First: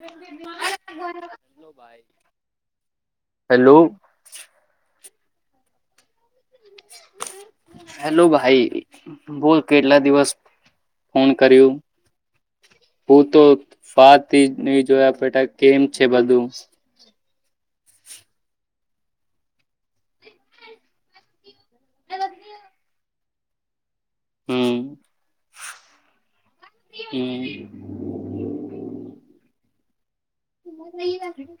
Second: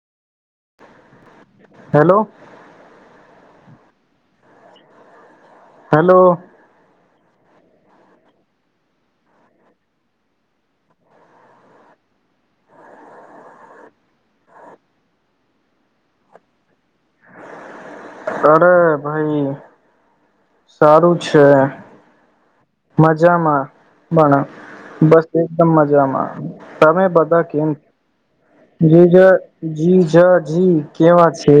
[unintelligible] Hello [unintelligible] hello hello hello ભાઈ બો કેટલા દિવસ ફોન કર્યું હું તો વાથી નહી જોયા પટા કેમ છે બધું અડે ભાઈ સારું છે મજામાં ગણા હમ બસ એકદમ મજામાં તમે બધા હમ કેમ જે જે હમ જ જી કેવા છે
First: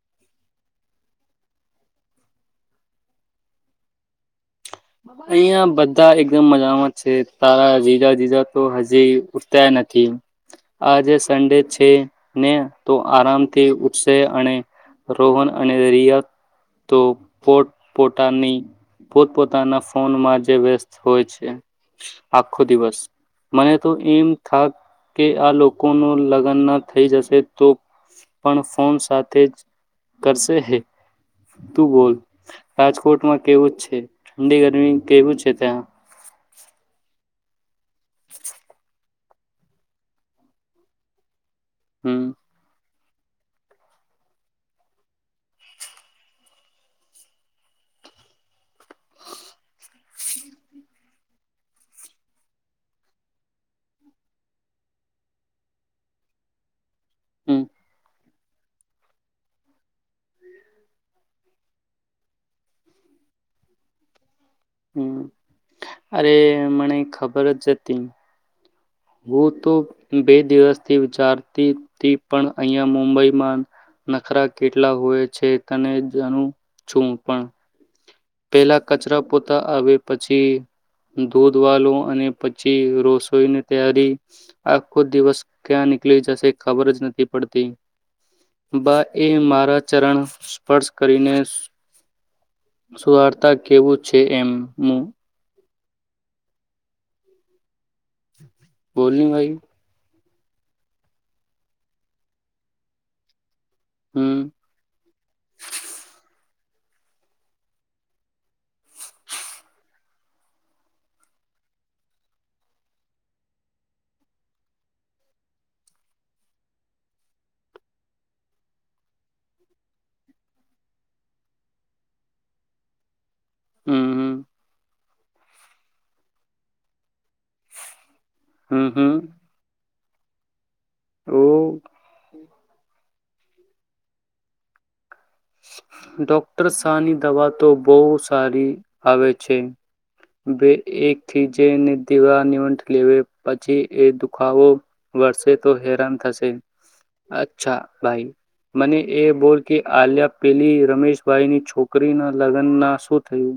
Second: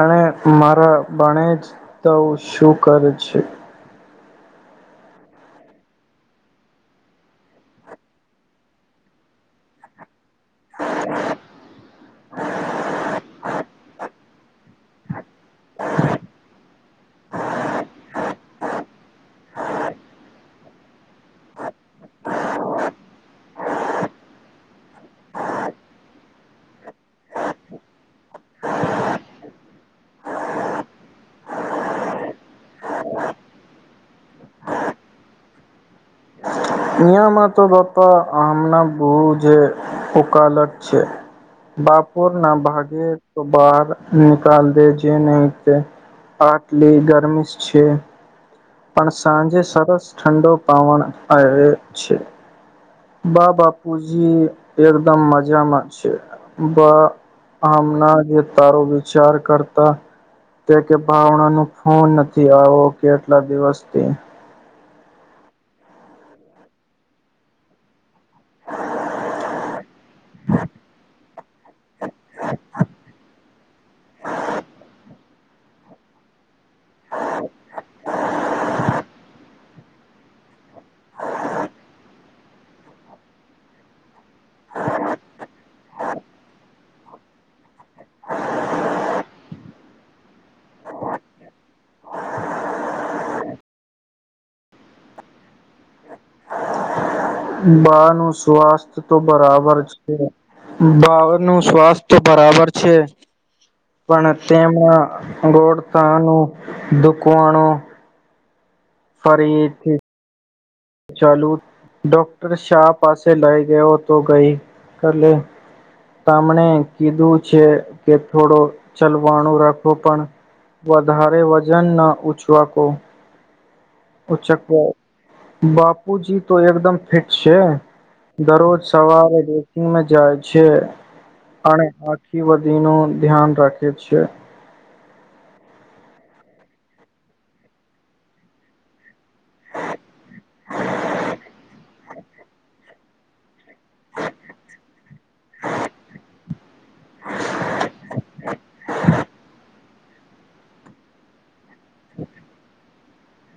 અને મારા બને જ તો શું કરે છે અહિયાં બધા એકદમ મજામાં છે તારા જીજા જીજા તો હજી ઉઠતા નથી આજે સંન્ડે છે ને તો આરામથી ઉઠ શું તે અને રોહન અને રિયા તો પોટ પોતાની પોતપતા પોતાના ફોનમાં જે વ્યસ્ત હોય છે આખો દિવસ મને તો એમ થા કે આ લોકો ન લગ્ન ના થઈ જશે તો પણ ફોન સાથે જ કરશે હે તું બોલ રાજકોટમાં કેવું છે ઠંડી ગરમી કેવું છે ત્યાં અિયામાં તો બહુ તો હમણા બુ જે વકાલત છે હમ બાપોર ના ભાગે તો બહાર નિકાલ દેજે નહીં તે આટલી ગરમિશ છે. પણ સાંજે સરસ ઠંડો પવન આવે છે. બા બાપુજી એકદમ મજામાં છે. બા હમ હમણાં જે તારો વિચાર કરતા તે કે ભાવના ન ફોન નથી આવો કેટલા દિવસથી. હમ્મ, અરે મને ખબર જ હતી. વો તો બે દિવસથી વિચારતી તી પણ અહીંયા મુંબઈમાં નખરા કેટલા હોય. છે તને જાનું છું પણ પેલા કચરા પોતા આવે પછી દૂધ વાલો અને પછી રસોઈની તૈયારી આખો દિવસ ક્યાં નીકળી જશે ખબર જ નથી પડતી. બા એ મારા ચરણ સ્પર્શ કરીને સુવાર્તા કેવું છે એમ મુ બાનું સ્વાસ્થ તો બોલની ભાઈ બરાબર બાવ નું સ્વાસ્થ તો બરાબર છે. પણ હમ તેમના ગોળતા નું દુકવાણુ ફરીથી ચાલુ ડોક્ટર શાહ પાસે લઈ ગયો તો ગઈ કાલે તા મને કીધું છે કે થોડો ચલવાણું રાખો પણ વધારે વજન ના ઉછવાકો. હમ હમ ઉછક પ બાપુજી તો એકદમ ફિટ છે. દરરોજ હમ હમ સવારે ડ્રેસિંગ જાય છે. ઓ અને આખી વધુનો ધ્યાન રાખે છે. ડોક્ટર શાહની દવા તો બવ સારી આવે છે બે એક થી જેને દીવા નિવટ લે. પછી એ દુખાવો વરસે તો હેરાન થશે. અચ્છા ભાઈ મને એ બોલ કે આલ્યા પેલી રમેશભાઈની છોકરી ના લગ્ન ના શું થયું?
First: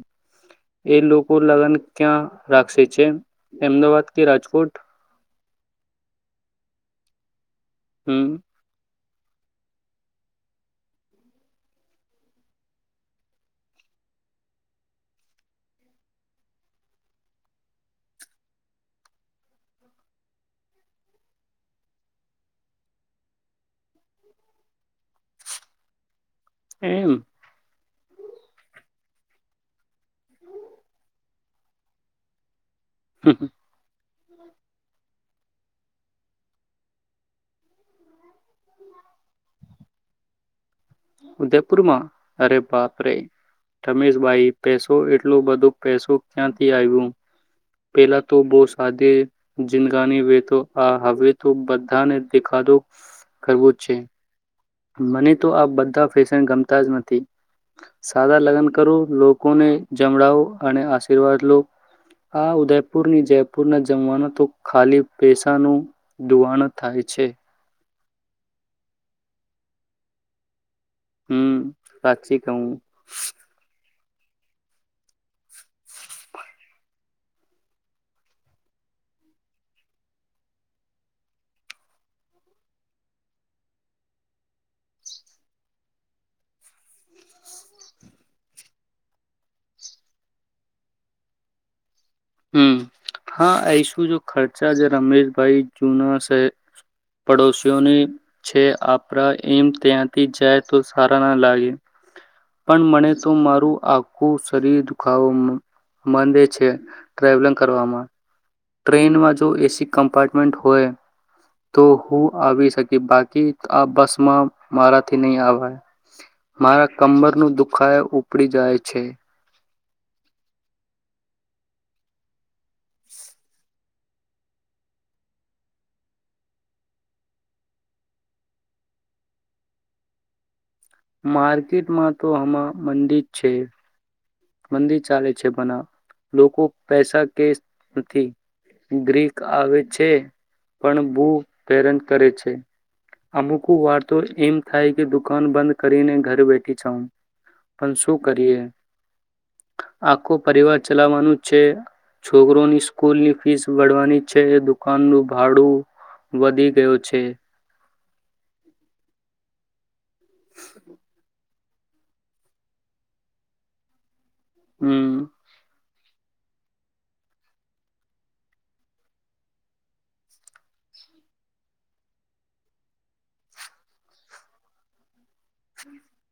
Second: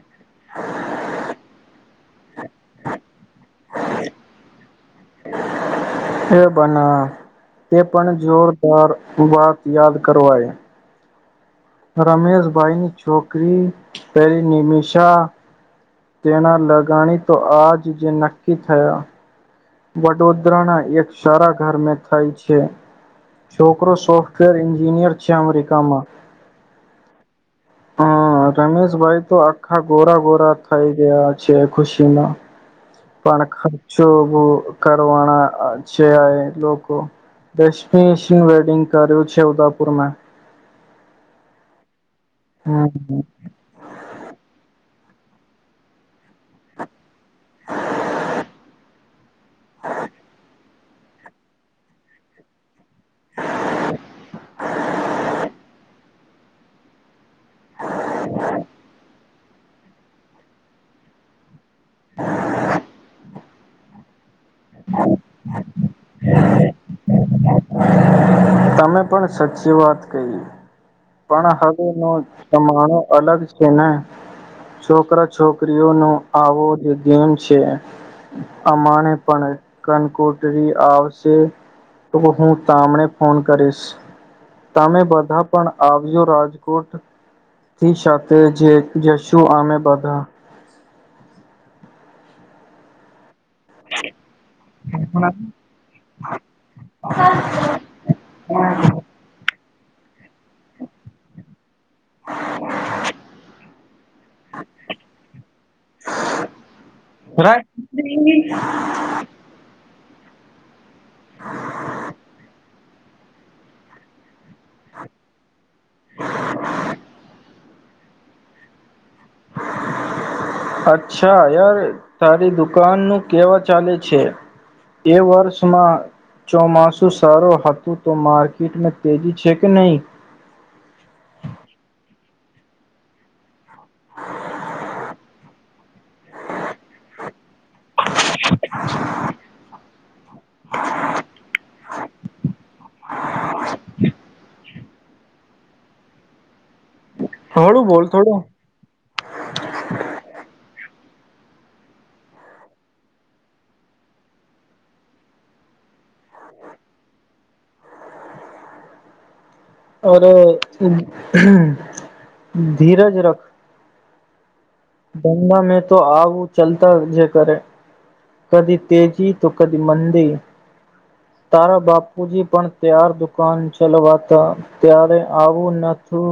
એ લોકો લગન ક્યાં રાખશે છે, અમદાવાદ કે રાજકોટ? એ બના તે પણ હમ જોરદાર વાત યાદ કરવાય. રમેશભાઈની છોકરી પેલી નિમિષા તેના લગાણી તો આજ જે નક્કી થયા. વડોદરાના એક સારા ઘરમે થાય છે છોકરો સોફ્ટવેર એન્જિનિયર છે અમેરિકામાં. એમ. હા રમેશભાઈ તો આખા ગોરા ગોરા થઈ ગયા છે ખુશીમાં. કણ ખર્ચ સોવો કરવાણાં અ છે આ એ લોકો ડેસ્ટિનેશન વેડિંગ કર્યું છે ઉદાપુરમાં ઉદયપુરમાં અરે બાપ રે ત [unintelligible] [unintelligible] તો એટલું બધું પૈસું ક્યાંથી આયવુ પેલા તો બહું તે જીનગાની વેતો હા હવે તો બધાને દેખાડો કરવો જ છે મને તો આ બધા ફેશન ગમતા જ નથી સાદા લગન કરો લોકોને જમડાવો અને આશીર્વાદ લો હા ઉદયપુર ની જેમ પૂરના જમાના તો ખાલી પૈસાનું દુવાણ જ થાય છે તમે પણ સચી વાત કહી પણ હમ હવે નો સાચી કહું જમાનો અલગ છેને છોકરા છોકરીઓ ન આવો જ ગેમ છે અમાને પણ કનકુટરી આવશે તો હું તામણે ફોન કરીશ તમે બધા પણ આવજ્યો રાજકોટ થી સાથે જ જશું અમે બધા હમ હા આઈસુ જો ખર્ચા જે રમેશભાઈ જુના સે પડોશીઓની છે આપરા એમ ત્યાંથી જાય તો સારા ના લાગે પણ મણે તો મારું આખું શરીર દુખાવો માંદે છે ટ્રાવેલિંગ કરવામાં રાત્રિ ની ટ્રેનમાં જો એસી કમ્પાર્ટમેન્ટ હોય તો હું આવી શકિ કે બાકી આ બસમાં મારાથી નહી આવાએ મારા કમર નું દુખ ખાય ઉપડી જાય છે અચ્છા યાર તારી દુ દુકાન નું કેવા ચાલે છે એ વર્ષમાં ચોમાસુ સારું હતું તો માર્કેટમાં તેજી છે કે નહીં માર્કેટમાં તો હમા મંદી જ છે હા [unintelligible] [unintelligible] મંદિ ચાલે છે બના લોકો પેસા કે નથી ગ્રીક આવે છે પણ બુ હેરન કરે છે અમુક વારતો એમ થાય કે દુકાન બંધ કરીને ઘરે બેઠી જાઉ થોળુ બોલ થોડુ આખુ પરિવાર ચલાવવાનું છે છોકરોની સ્કૂલની ફીસ ભરવાની છે દુકાનનું ભાડું વધી ગયો છે. ઓરો [unintelligible] ધીરજ રખ હમ ગંગા મેં તો આવ તુ ચાલતા જ કરે કદી તેજી તો કદી મંદી તારા બાપુજી પણ ત્યાર દુકાન ચલવાતા ત્યારે આવું નથું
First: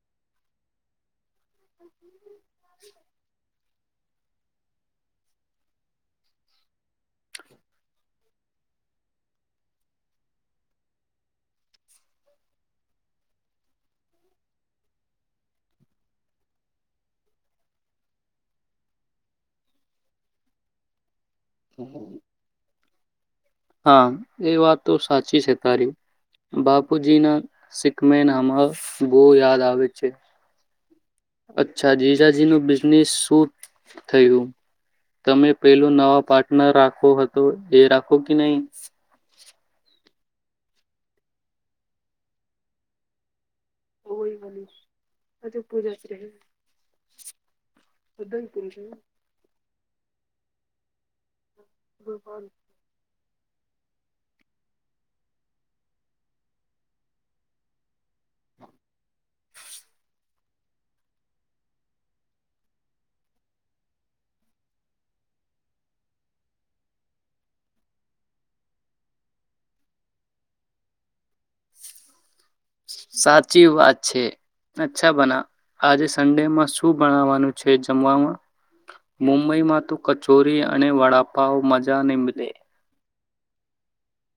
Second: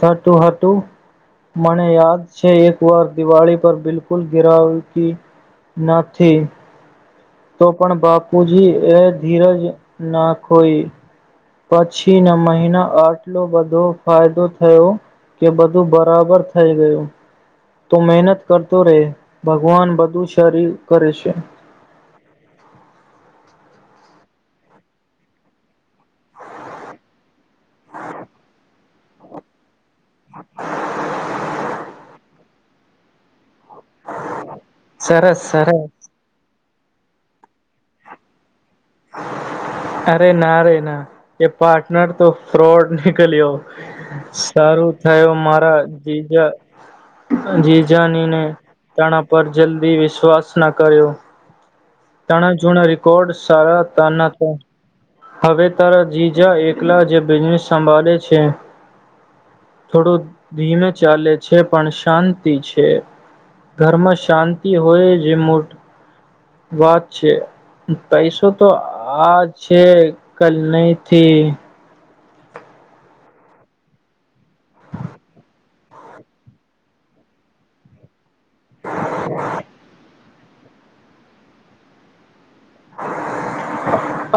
થતું હતું મને યાદ છે એક વાર દિવાળી પર બિલકુલ ગિરાવતી નથી. તો પણ બાપુજી એ ધીરજ ના ખોઈ પછીના મહિના આટલો બધો ફાયદો થયો કે બધું બરાબર થઈ ગયું તો મહેનત કરતો રે ભગવાન બધું શરીર કરે છે. [inaudible] હા એ વાત તો સાચી છે તારી બાપુજી ના શીખમે નામહ બો યાદ આવે છે અચ્છા જીજા જેનો બીજનેસ શુ થયું સરસ તમે સરસ પેલું નવા પાર્ટનર રાખ ખો હતો એ રાખો કે નઈ અરે ના રે ના એ પાર્ટનર તો ફ્રોડ નિકલ્યો. સારું થયો મારા જીજા જીજાની ને તણા પર જલ્દી વિશ્વાસ ના કર્યો તાના જૂના રેકોડ્સ સારા [unintelligible] હવે તારા જીજા એકલા જે બિઝનેસ સંભાળે છે થોડું ધીમે ચાલે છે પણ શાંતિ છે ઘરમાં શાંતિ હોય જે મુ વાત છે પૈસો તો આજ છે કલ નહી થી સાચી વાત છે અચ્છા બના આજે સંન્ડેમાં શું બનાવાનું છે જમવામાં મુંબઈ માં તો ક ચોરી અને વડાપાવ મજા ની મલે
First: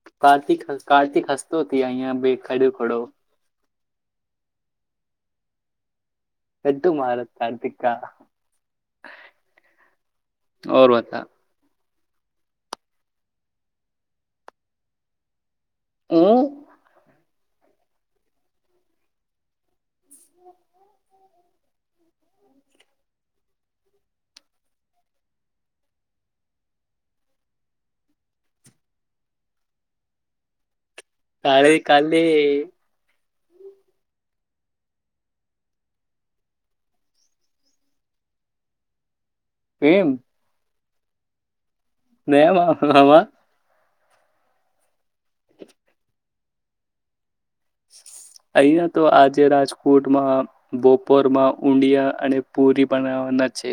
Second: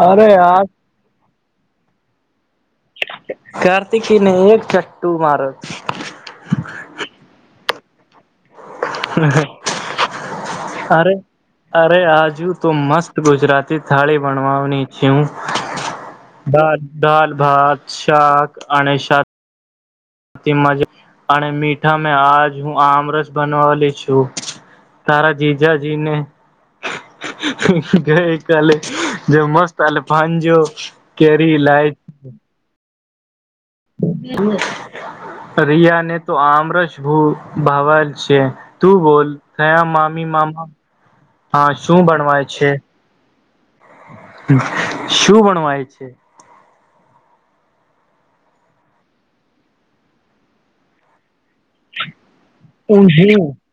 અરે કાર્તિક આ કાર્તિક હસ્ત તો તી અહીંયા બેક કાર્તિકીને એક ચટ્ટુ મારો લે તુ માર કાર્તિક કા ઓર અરે બતા અરે આજ હું દાલ દાલ ભાત શાક અને શાક મજા પણ મીઠા મે આજ હું આમરસ બનાવાલી છું તારા જીજાજીને ગઈ કાલે જો મસ્ત એટલે ભાંજો તારે કાલે રીયા ને તો આમરસભૂ ભાવલ છે તું બોલ? ક્યા એમ મામી મામા હા. શું બણવાય છે? નયામાં શું ભણવાય છે? અહીંયા તો આજે રાજકોટમાં બોપોરમાં ઊંડિયા અને પુરી બનાવાના ઊંધિયું છે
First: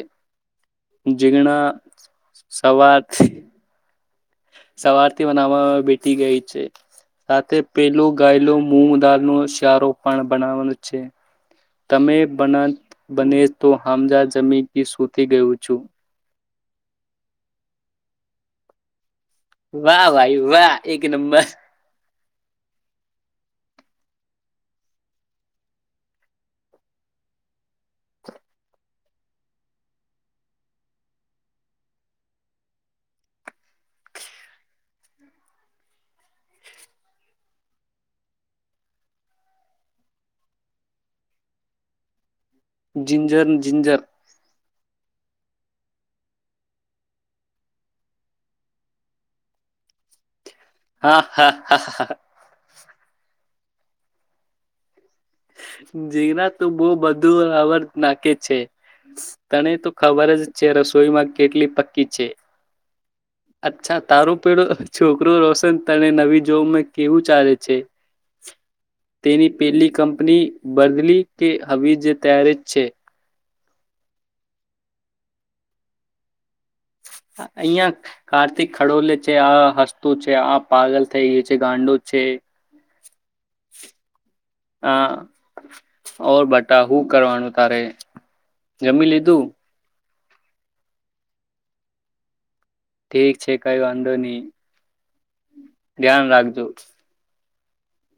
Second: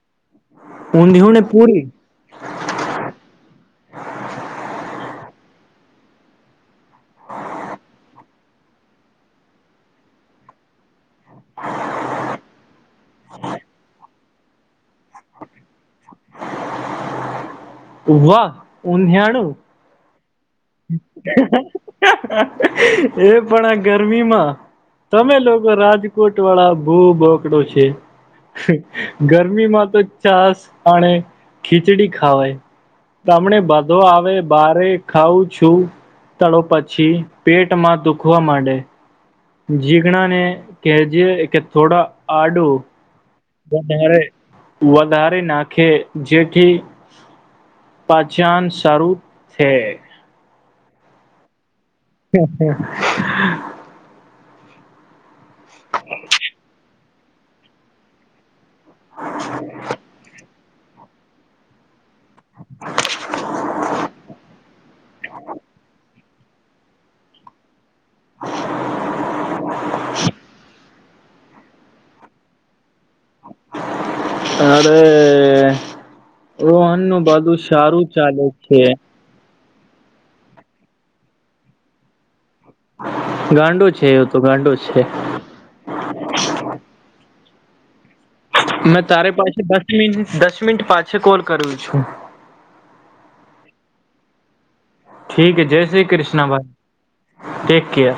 ઊંધિયું ને જીગણા પૂરી સવાર સવારથી બનાવવામાં બેઠી ગઈ છે સાથે પેલું ગાયલું મુગ દાલનો શ્યારો પણ બનાવાનો છે. તમે બન બને તો હમજા તમે તે સુતી ગયું છું. વાહ ઊંધીયાણ વાહ ભાઈ. વાહ એક નંબર એ પણ ગરમીમાં તમે લોકો રાજકોટવાળા ભૂ બોકડો છ કે ગરમીમાં તો છાશ અને ખીચડી ખાવાય તમને બધો આવે બારે ખાવું છું તળો પછી પેટમાં દુખવા માંડે. જીઘણાને કેજે કે થોડા આડુ જિંજર જિંજર બને રે વધારે નાખે જેથી પાચન સારું છે. હા હા. હા હા [unintelligible] જીગના તું બહુ બધ ધું અવર નાખે છે. તને તો ખબર જ છે રસોઈમાં કેટલી પકી છે. અચ્છા તારું પેડુ છોકરું રોશન તને નવી જોબમાં કેવું ચાલે છે? તેની પેલી કંપ બદલી કે હવે જે ત્યારે જ છે? અરે ઓહનનું બધું અહિયાં સારું ચાલે છે. તું છે. આ પાગલ થઈ ગઈ છે ગાંડો છે. ગાંડો છે એ તો ગાંડો છે હા ઓર બટા હું કરવાનું તારે મે જમી તારે લીધું? પાસે [unintelligible] દસ મિનિટ પાછી કોલ કરું છું ઠીક છે કઈ વાંધો નહી ઠીક હ જય શ્રી ધ્યાન કૃષ્ણ રાખજો. ભાઈ ટેક કેર